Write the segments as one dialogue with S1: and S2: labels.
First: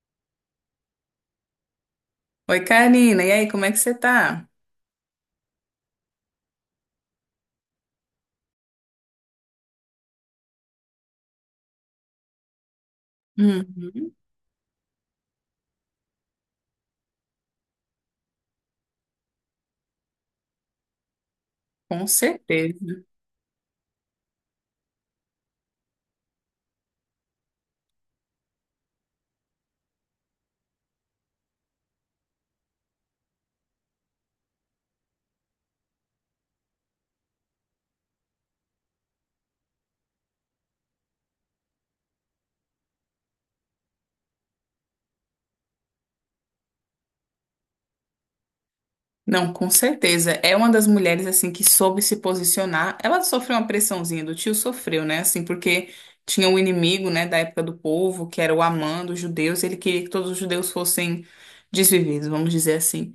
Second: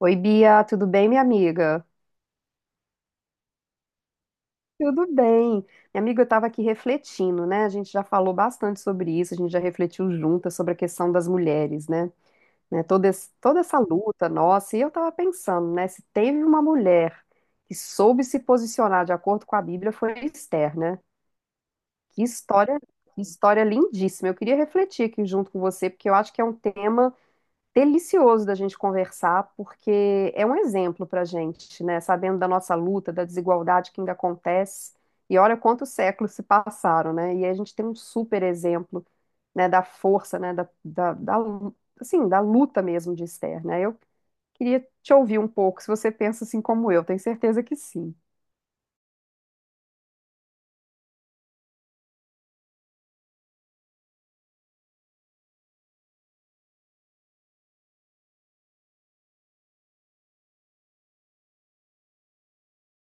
S1: Oi, Bia, tudo bem, minha amiga?
S2: Oi, Karina. E aí, como é que você tá?
S1: Tudo bem. Minha amiga, eu estava aqui refletindo, né? A gente já falou bastante sobre isso, a gente já refletiu juntas sobre a questão das mulheres, né? Né, Toda, toda essa
S2: Uhum,
S1: luta nossa, e eu estava pensando, né? Se teve uma mulher que soube se posicionar de acordo com a Bíblia, foi Esther, né?
S2: com
S1: Que
S2: certeza.
S1: história, que história lindíssima. Eu queria refletir aqui junto com você, porque eu acho que é um tema delicioso da gente conversar, porque é um exemplo para a gente, né? Sabendo da nossa luta, da desigualdade que ainda acontece. E olha quantos séculos se passaram, né? E a gente tem um super exemplo, né, da força, né, assim, da luta mesmo de Esther, né? Eu queria te ouvir um pouco, se você pensa assim como eu, tenho certeza que sim.
S2: Não, com certeza. É uma das mulheres assim que soube se posicionar. Ela sofreu uma pressãozinha do tio, sofreu, né? Assim, porque tinha um inimigo, né, da época do povo, que era o Amã dos judeus. Ele queria que todos os judeus fossem desvividos, vamos dizer assim.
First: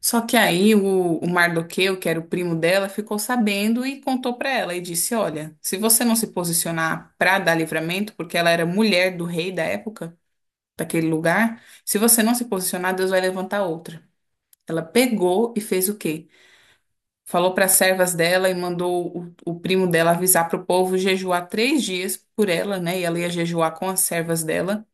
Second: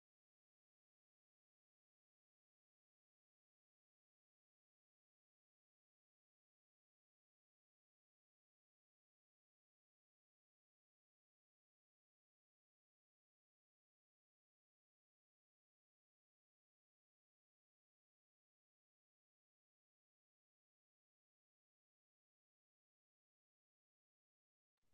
S2: Só que aí o Mardoqueu, que era o primo dela, ficou sabendo e contou pra ela e disse: "Olha, se você não se posicionar pra dar livramento, porque ela era mulher do rei da época, daquele lugar, se você não se posicionar, Deus vai levantar outra. Ela pegou e fez o quê? Falou para as servas dela e mandou o primo dela avisar para o povo jejuar três dias por ela, né? E ela ia jejuar com as servas dela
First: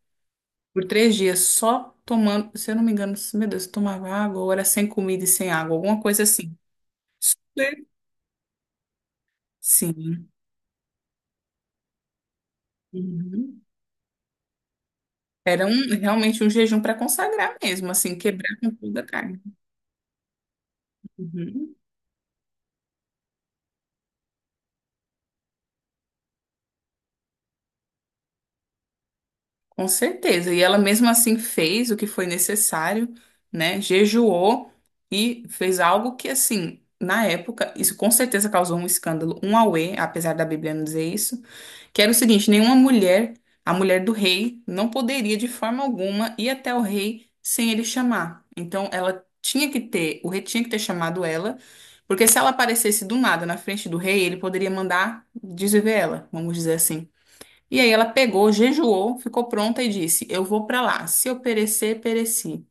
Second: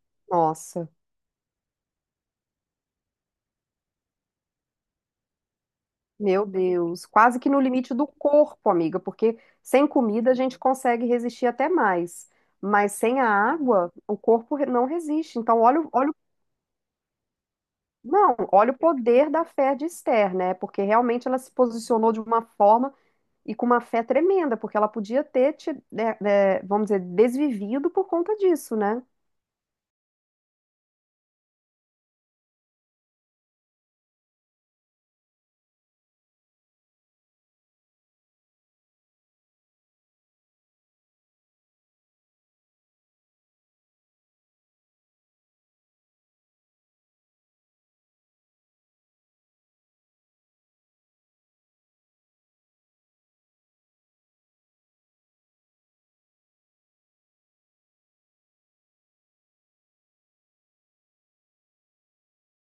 S2: por
S1: Nossa.
S2: três dias só tomando, se eu não me engano, meu Deus, tomava água, ou era sem comida e sem água, alguma coisa
S1: Meu
S2: assim.
S1: Deus, quase que no
S2: Super.
S1: limite do corpo, amiga, porque sem
S2: Sim.
S1: comida a gente consegue resistir até mais, mas sem a
S2: Uhum.
S1: água o corpo não resiste. Então,
S2: Era
S1: olha,
S2: um,
S1: olha,
S2: realmente um jejum para consagrar mesmo, assim,
S1: não,
S2: quebrar com
S1: olha o
S2: toda a
S1: poder
S2: carne.
S1: da fé de Esther, né? Porque realmente ela se
S2: Uhum.
S1: posicionou de uma forma e com uma fé tremenda, porque ela podia ter, vamos dizer, desvivido por conta disso, né?
S2: Com certeza. E ela mesmo assim fez o que foi necessário, né? Jejuou e fez algo que, assim, na época, isso com certeza causou um escândalo, um auê, apesar da Bíblia não dizer isso, que era o seguinte: nenhuma mulher, a mulher do rei, não poderia de forma alguma ir até o rei sem ele chamar. Então, ela tinha que ter, o rei tinha que ter chamado ela, porque se ela aparecesse do nada na frente do rei, ele poderia mandar desviver ela, vamos dizer assim. E aí ela pegou, jejuou, ficou pronta e disse: Eu vou pra lá. Se eu perecer, pereci.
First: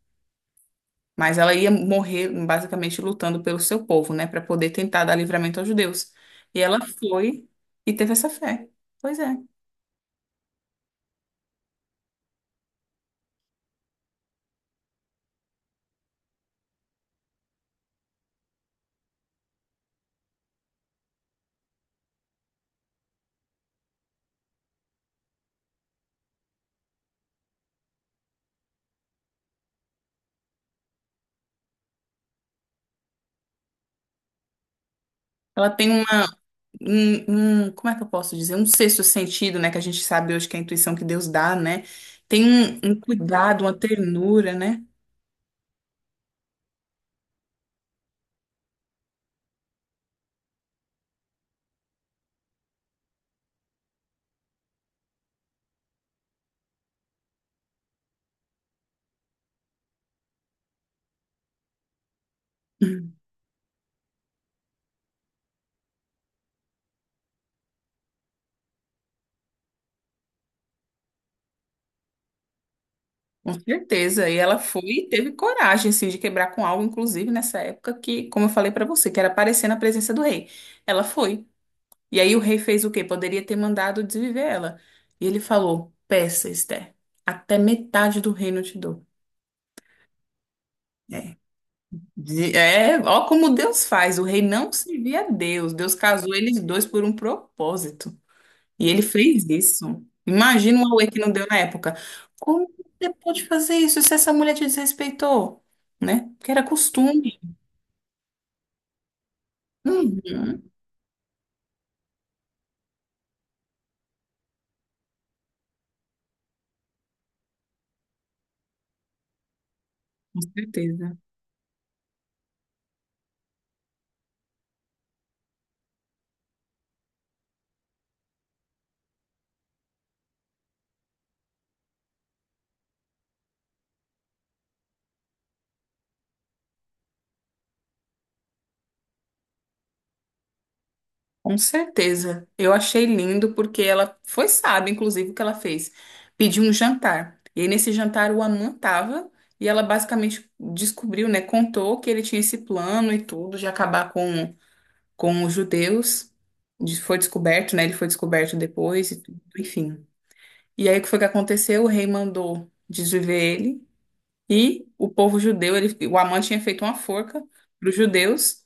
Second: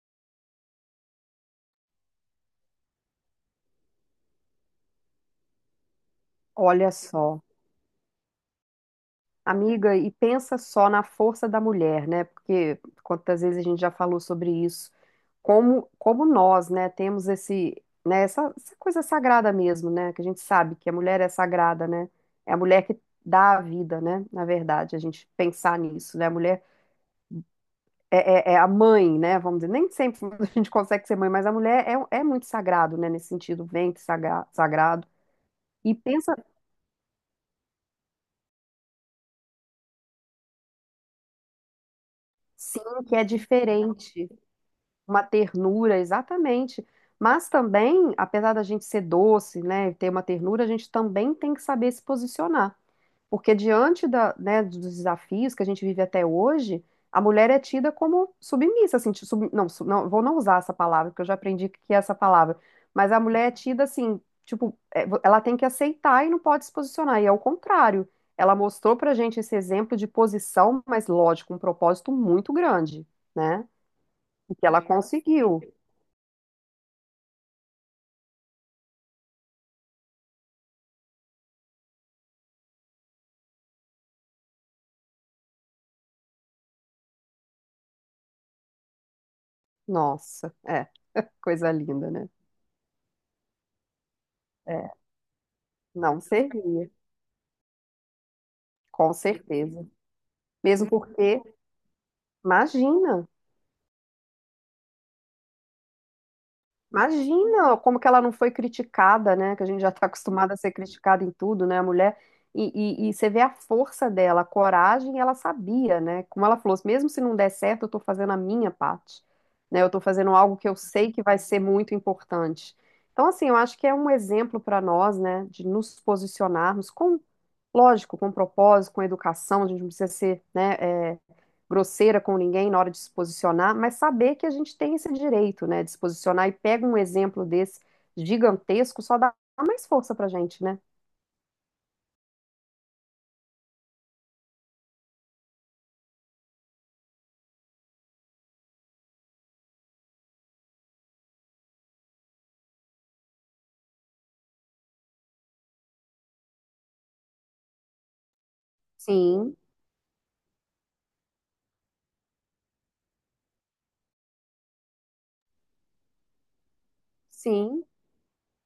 S2: Mas ela ia morrer basicamente lutando pelo seu povo, né, pra poder tentar dar livramento aos judeus. E ela
S1: Olha só.
S2: foi e teve essa fé. Pois é.
S1: Amiga, e pensa só na força da mulher, né? Porque quantas vezes a gente já falou sobre isso como, como nós, né, temos esse, né, essa coisa sagrada mesmo, né, que a gente sabe que a mulher é sagrada, né, é a mulher que dá a vida, né, na verdade, a gente pensar nisso, né, a mulher é a mãe, né, vamos dizer, nem sempre a gente consegue ser mãe, mas a mulher é muito sagrado, né, nesse sentido, ventre sagrado,
S2: Ela tem
S1: e pensa,
S2: como é que eu posso dizer? Um sexto sentido, né, que a gente sabe hoje que é a intuição que Deus dá, né? Tem
S1: sim,
S2: um
S1: que é
S2: cuidado, uma
S1: diferente,
S2: ternura, né?
S1: uma ternura, exatamente, mas também, apesar da gente ser doce, né, e ter uma ternura, a gente também tem que saber se posicionar. Porque diante da, né, dos desafios que a gente vive até hoje, a mulher é tida como submissa, assim, não, não, vou não usar essa palavra, porque eu já aprendi que é essa palavra, mas a mulher é tida assim, tipo, é, ela tem que aceitar e não pode se posicionar, e é o contrário. Ela mostrou pra gente esse exemplo de posição, mas lógico, um propósito muito grande,
S2: Com
S1: né?
S2: certeza. E
S1: E
S2: ela
S1: que
S2: foi
S1: ela
S2: e teve
S1: conseguiu.
S2: coragem, assim, de quebrar com algo, inclusive nessa época que, como eu falei pra você, que era aparecer na presença do rei. Ela foi. E aí o rei fez o quê? Poderia ter mandado desviver ela. E ele falou: Peça, Esther, até metade do reino eu te dou.
S1: Nossa, é,
S2: É.
S1: coisa linda, né?
S2: De- é, ó como Deus faz. O rei não
S1: É,
S2: servia a Deus. Deus
S1: não
S2: casou eles dois
S1: servia,
S2: por um propósito. E ele
S1: com
S2: fez
S1: certeza.
S2: isso. Imagina
S1: Mesmo
S2: o auê que não
S1: porque,
S2: deu na época. Como você
S1: imagina.
S2: pode fazer isso se essa mulher te desrespeitou? Né? Porque era costume.
S1: Imagina como que ela não foi criticada, né? Que a gente já está acostumada a
S2: Uhum,
S1: ser criticada em tudo, né? A mulher. E você vê a força dela, a coragem, ela sabia, né? Como ela falou, mesmo se não der certo, eu estou fazendo a minha parte, né? Eu estou fazendo
S2: com
S1: algo que eu sei
S2: certeza.
S1: que vai ser muito importante. Então, assim, eu acho que é um exemplo para nós, né? De nos posicionarmos com, lógico, com propósito, com educação, a gente não precisa ser, né, grosseira com ninguém na hora de se posicionar, mas saber que a gente tem esse direito, né, de se posicionar e pega um exemplo desse gigantesco, só dá mais força pra gente, né?
S2: Com certeza. Eu achei lindo porque ela foi sábia, inclusive, o que ela fez. Pediu um jantar. E aí, nesse jantar, o Aman tava e ela basicamente descobriu, né? Contou que ele tinha esse plano e tudo de acabar com os judeus. De- Foi descoberto, né? Ele foi descoberto depois e tudo,
S1: Sim,
S2: enfim. E aí, o que foi que aconteceu? O rei mandou desviver ele e o povo judeu, ele, o Amã tinha feito uma forca
S1: sim.
S2: para os judeus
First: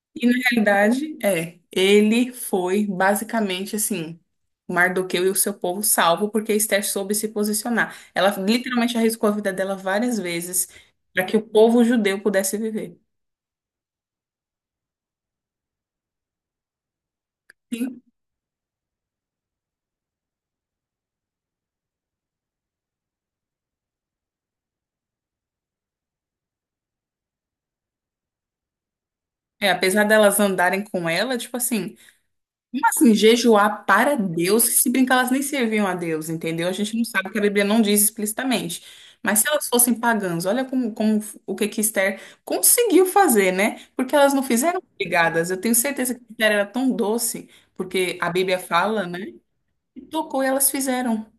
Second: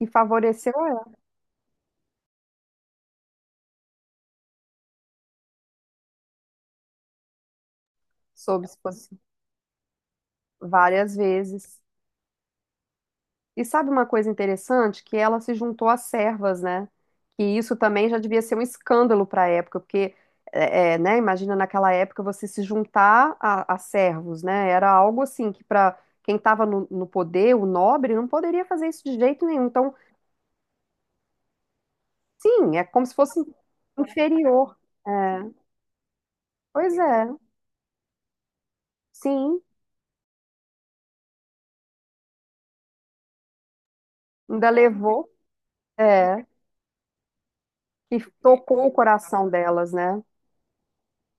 S1: E
S2: e, na
S1: favoreceu ela,
S2: realidade, é, ele foi basicamente assim, Mardoqueu e o seu povo salvo, porque Esther soube se posicionar. Ela
S1: soube se
S2: literalmente
S1: posicionar
S2: arriscou a vida dela várias vezes
S1: várias
S2: para que o
S1: vezes.
S2: povo judeu pudesse viver.
S1: E sabe uma coisa interessante? Que ela se juntou às servas, né? Que isso
S2: Sim.
S1: também já devia ser um escândalo para a época, porque, né? Imagina naquela época você se juntar a servos, né? Era algo assim que para quem estava no poder, o nobre, não poderia fazer isso de jeito nenhum.
S2: É,
S1: Então,
S2: apesar delas andarem com ela, tipo assim,
S1: sim, é como
S2: assim,
S1: se fosse
S2: jejuar para Deus, que
S1: inferior.
S2: se
S1: É,
S2: brincar, elas nem serviam a Deus, entendeu? A gente
S1: pois
S2: não
S1: é,
S2: sabe que a Bíblia não diz explicitamente. Mas se
S1: sim,
S2: elas fossem pagãs, olha como, como o que que Esther conseguiu fazer, né? Porque elas não
S1: ainda
S2: fizeram
S1: levou,
S2: obrigadas. Eu tenho certeza que
S1: é,
S2: Esther era tão doce, porque
S1: e
S2: a Bíblia
S1: tocou o
S2: fala, né?
S1: coração delas,
S2: E
S1: né?
S2: tocou e elas fizeram.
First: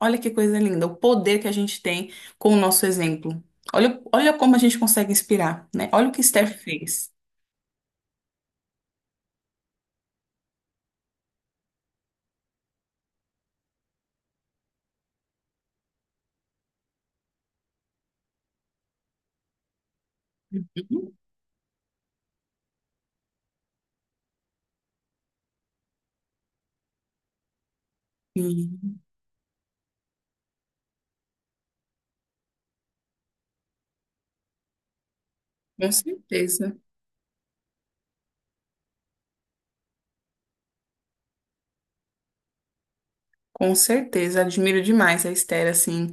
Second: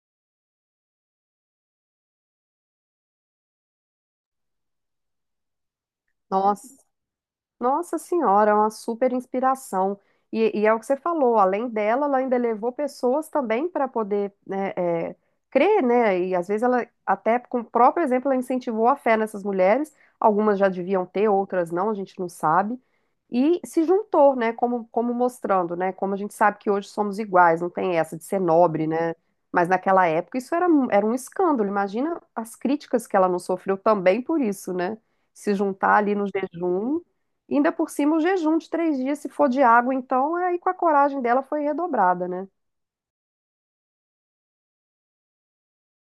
S2: Olha que coisa linda, o poder que a gente tem com o nosso exemplo. Olha, olha como a gente consegue inspirar, né? Olha o que Esther
S1: Nossa.
S2: fez.
S1: Nossa Senhora, é uma super inspiração. E é o que você falou, além dela, ela ainda levou pessoas também para poder né, é, crer, né? E às vezes ela, até com o próprio exemplo, ela incentivou a fé nessas mulheres. Algumas já deviam
S2: Uhum.
S1: ter, outras não, a gente não sabe. E se juntou, né? Como, como mostrando, né? Como a gente sabe que hoje somos iguais, não tem essa de ser nobre,
S2: Sim,
S1: né? Mas naquela época isso era, era um escândalo. Imagina as críticas que ela não sofreu também por isso, né? Se
S2: com
S1: juntar ali no
S2: certeza.
S1: jejum. E ainda por cima, o jejum de 3 dias, se for de água, então, aí com a coragem dela foi redobrada, né?
S2: Com certeza, admiro demais a Esther, assim.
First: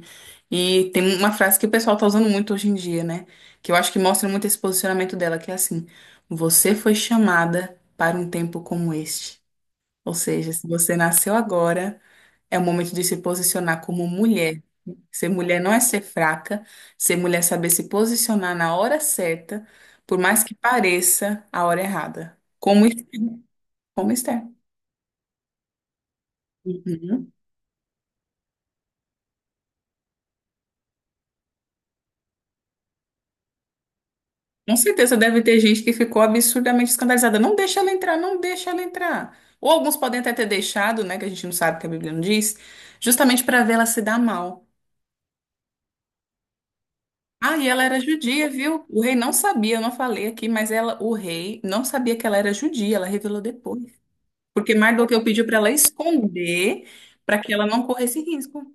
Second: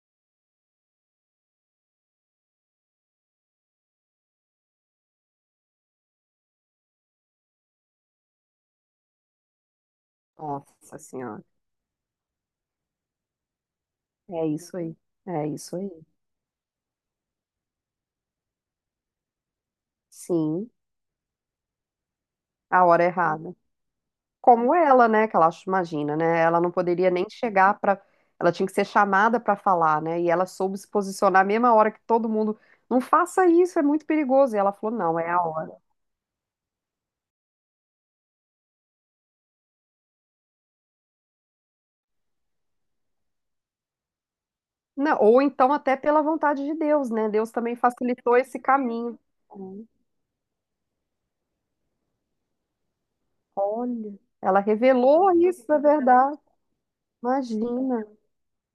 S2: E tem uma frase que o pessoal tá usando muito hoje em dia, né? Que eu acho que mostra muito esse posicionamento dela, que é assim: você foi chamada para um tempo como este. Ou seja, se você
S1: Nossa
S2: nasceu
S1: Senhora.
S2: agora, é o momento de se posicionar como
S1: É
S2: mulher.
S1: isso aí.
S2: Ser
S1: É
S2: mulher não
S1: isso
S2: é
S1: aí.
S2: ser fraca, ser mulher é saber se posicionar na hora certa, por mais que
S1: Sim,
S2: pareça a hora errada.
S1: a
S2: Como
S1: hora
S2: Esther.
S1: errada.
S2: Como Esther.
S1: Como ela, né? Que ela imagina, né? Ela não poderia nem chegar para. Ela tinha que ser chamada para falar, né? E ela soube se posicionar a mesma hora que todo mundo. Não faça isso, é muito perigoso. E ela
S2: Com
S1: falou:
S2: certeza
S1: não, é a
S2: deve ter
S1: hora.
S2: gente que ficou absurdamente escandalizada. Não deixa ela entrar, não deixa ela entrar. Ou alguns podem até ter deixado, né, que a gente não sabe que a Bíblia não diz, justamente para ver ela se dar mal.
S1: Não, ou então, até pela vontade de Deus, né? Deus
S2: Ah, e
S1: também
S2: ela era
S1: facilitou
S2: judia,
S1: esse
S2: viu? O rei
S1: caminho.
S2: não sabia, eu não falei aqui, mas ela, o rei não sabia que ela era judia, ela revelou depois.
S1: Olha, ela
S2: Porque Mardoqueu
S1: revelou
S2: pediu para ela
S1: isso, é verdade.
S2: esconder, para que ela não
S1: Imagina.
S2: corresse risco.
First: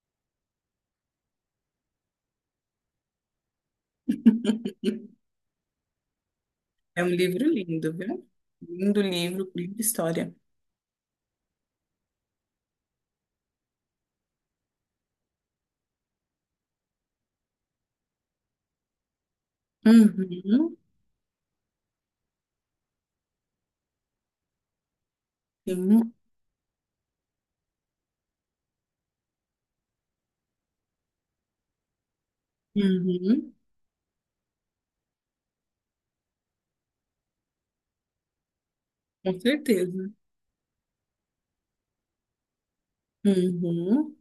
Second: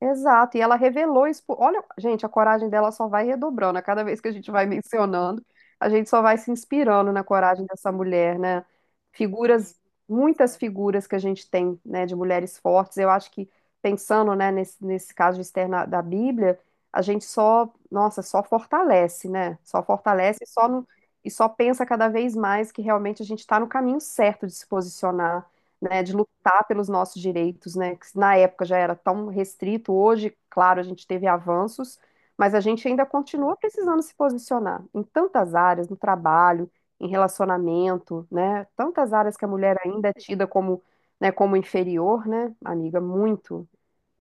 S1: Exato. E ela revelou isso. Olha, gente, a coragem dela só vai redobrando. A cada vez que a gente vai mencionando, a gente só vai se
S2: É um
S1: inspirando na
S2: livro
S1: coragem
S2: lindo,
S1: dessa
S2: viu?
S1: mulher, né?
S2: Lindo livro, livro
S1: Figuras,
S2: de história.
S1: muitas figuras que a gente tem, né, de mulheres fortes. Eu acho que, pensando, né, nesse caso externo da Bíblia, a gente só, nossa, só fortalece, né? Só fortalece e só,
S2: Uhum,
S1: e só pensa cada vez mais que realmente a gente está no caminho certo de se posicionar né, de
S2: sim,
S1: lutar pelos nossos direitos, né, que na época já era tão restrito, hoje, claro, a gente teve avanços, mas a gente ainda
S2: uhum,
S1: continua precisando se posicionar em tantas áreas, no trabalho, em relacionamento, né, tantas áreas
S2: com
S1: que a mulher ainda
S2: certeza.
S1: é tida como, né, como inferior, né, amiga, muito.
S2: Uhum.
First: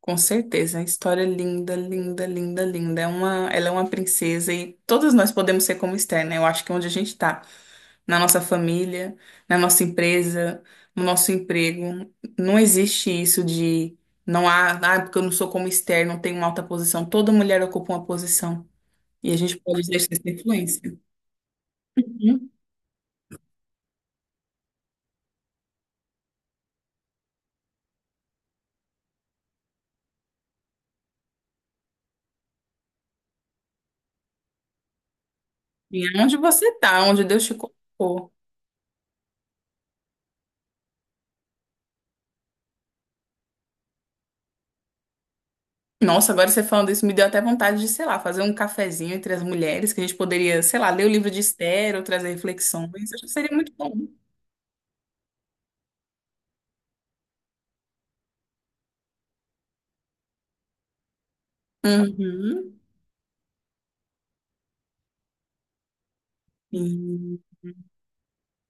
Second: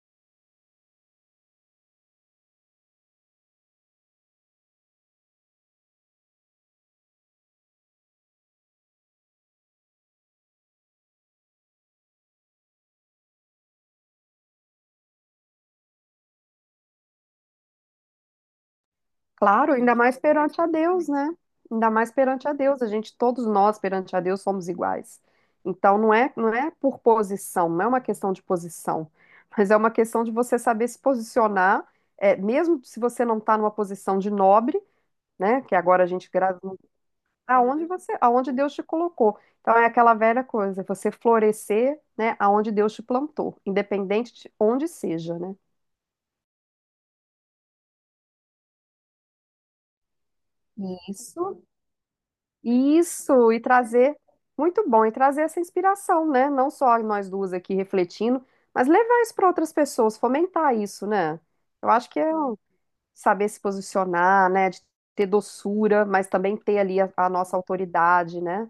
S2: Com certeza, a história é linda, linda, linda, linda. É uma, ela é uma princesa e todos nós podemos ser como Esther, né? Eu acho que é onde a gente está, na nossa família, na nossa empresa, no nosso emprego, não existe isso de não há, ah, porque eu não sou como Esther, não tenho uma alta posição. Toda mulher ocupa uma posição e a gente
S1: Claro,
S2: pode
S1: ainda
S2: deixar
S1: mais
S2: essa
S1: perante a
S2: influência.
S1: Deus, né? Ainda mais perante
S2: Uhum.
S1: a Deus. A gente, todos nós perante a Deus somos iguais. Então não é, não é por posição, não é uma questão de posição, mas é uma questão de você saber se posicionar, é, mesmo se você não está numa posição de nobre, né? Que
S2: E
S1: agora a
S2: é
S1: gente
S2: onde
S1: grava
S2: você está, onde Deus te
S1: aonde você,
S2: colocou.
S1: aonde Deus te colocou. Então é aquela velha coisa, você florescer, né? Aonde Deus te plantou, independente de onde seja, né?
S2: Nossa, agora você falando isso me deu até vontade de, sei lá, fazer um cafezinho entre as mulheres, que a gente poderia, sei lá, ler o livro de
S1: Isso.
S2: Esther ou trazer reflexões. Acho que
S1: Isso,
S2: seria
S1: e
S2: muito bom.
S1: trazer, muito bom, e trazer essa inspiração, né? Não só nós duas aqui refletindo, mas levar isso para outras pessoas, fomentar isso, né? Eu acho que é um
S2: Uhum.
S1: saber se posicionar, né? De ter doçura, mas também ter ali a
S2: Sim,
S1: nossa autoridade, né?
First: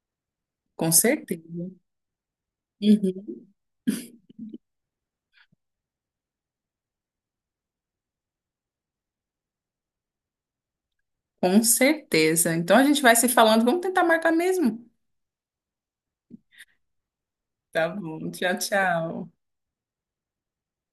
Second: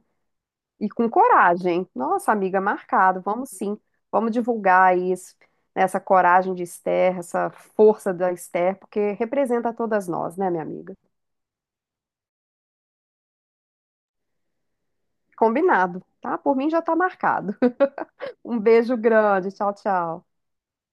S1: E
S2: com
S1: com
S2: certeza.
S1: coragem. Nossa, amiga, marcado,
S2: Uhum.
S1: vamos sim, vamos divulgar isso, né? Essa coragem de Esther, essa força da Esther, porque representa todas nós, né, minha amiga?
S2: Com certeza. Então a gente vai se falando, vamos tentar marcar mesmo.
S1: Combinado, tá? Por mim já tá marcado.
S2: Tá bom, tchau,
S1: Um beijo
S2: tchau.
S1: grande. Tchau, tchau.